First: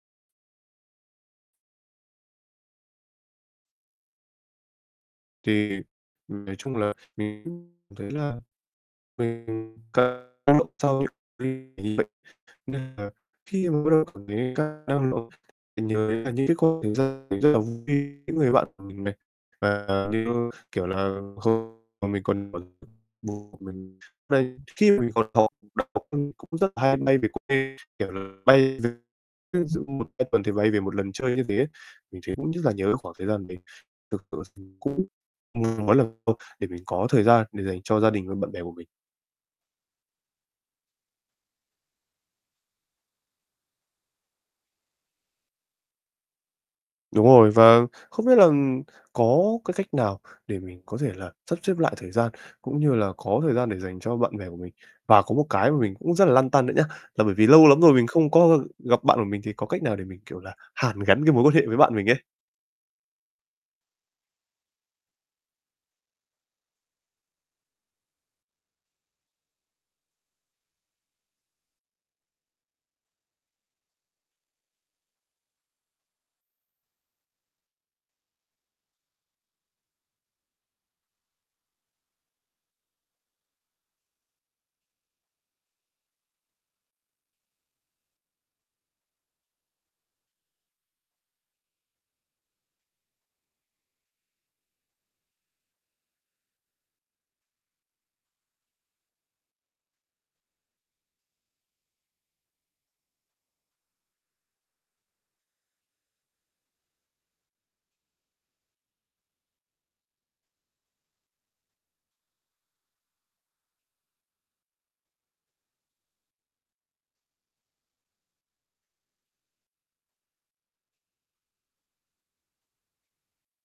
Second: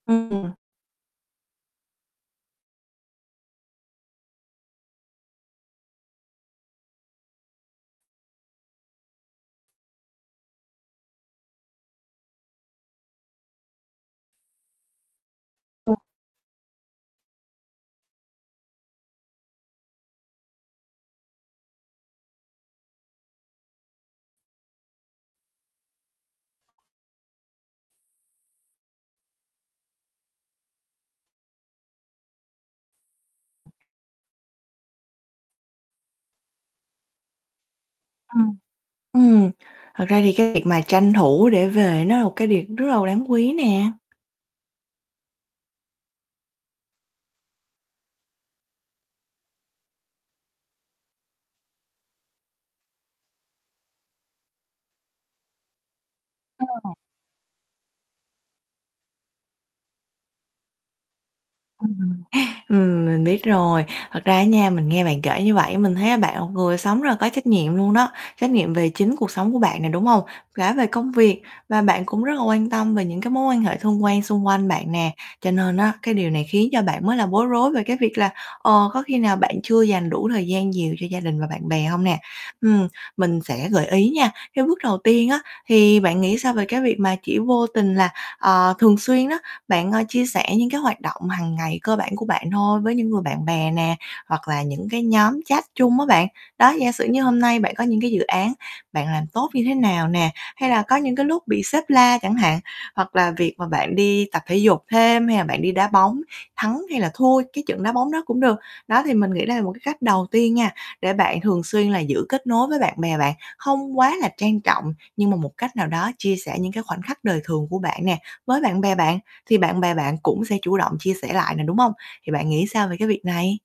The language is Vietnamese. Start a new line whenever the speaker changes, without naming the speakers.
Ừm.
Thì nói chung là mình cũng thấy là mình [unintelligible] vậy, nên là khi mà bắt đầu cảm thấy cạn năng lượng
[unintelligible]
[unintelligible] vui những người bạn của mình này và như kiểu là [unintelligible] mình còn [unintelligible] khi minh còn học đại học cũng rất là hay bay về quê, kiểu, là bay [unintelligible] ví dụ 1, 2 tuần thì bay về một lần chơi như thế ấy. Mình thấy cũng rất là nhớ cái khoảng thời gian mình thực sự thì cũng, [unintelligible] mỗi lần để mình có thời gian để dành cho gia đình và bạn
Ừm,
bè của mình.
ừm, thật ra thì cái việc mà tranh thủ để về nó là một cái việc rất là đáng quý nè.
Đúng rồi, và không biết là có cái cách nào để mình có thể là sắp xếp lại thời gian cũng như là có thời gian để dành cho bạn bè của mình. Và có một cái mà mình cũng rất là lăn
Ừ.
tăn nữa nhá. Là bởi vì lâu lắm rồi mình không có gặp bạn của mình thì có cách nào để mình, kiểu là, hàn gắn cái mối quan hệ với bạn mình ấy.
Ừm, ừm, mình biết rồi, thật ra á nha, mình nghe bạn kể như vậy, mình thấy là bạn là một người sống rất là có trách nhiệm luôn đó, trách nhiệm về chính cuộc sống của bạn nè, đúng hông? Cả về công việc và bạn cũng rất là quan tâm về những cái mối quan hệ thân quen xung quanh bạn nè. Cho nên á cái điều này khiến cho bạn mới là bối rối về cái việc là, ờ, có khi nào bạn chưa dành đủ thời gian nhiều cho gia đình và bạn bè hông nè? Ừm, mình sẽ gợi ý nha. Cái bước đầu tiên á thì bạn nghĩ sao về cái việc mà chỉ vô tình là, ờ, thường xuyên đó bạn, ơ, chia sẻ những cái hoạt động hằng ngày cơ bản của bạn thôi với những người bạn bè nè, hoặc là những cái nhóm chat chung á bạn. Đó, giả sử như hôm nay bạn có những cái dự án bạn làm tốt như thế nào nè, hay là có những cái lúc bị sếp la chẳng hạn, hoặc là việc mà bạn đi tập thể dục thêm hay là bạn đi đá bóng, thắng hay là thua cái trận đá bóng đó cũng được. Đó thì mình nghĩ đây là một cái cách đầu tiên nha, để bạn thường xuyên là giữ kết nối với bạn bè bạn, hông quá là trang trọng nhưng mà một cách nào đó chia sẻ những cái khoảnh khắc đời thường của bạn nè, với bạn bè bạn, thì bạn bè bạn cũng sẽ chủ động chia sẻ lại nè, đúng hông? Thì bạn nghĩ sao về cái việc này?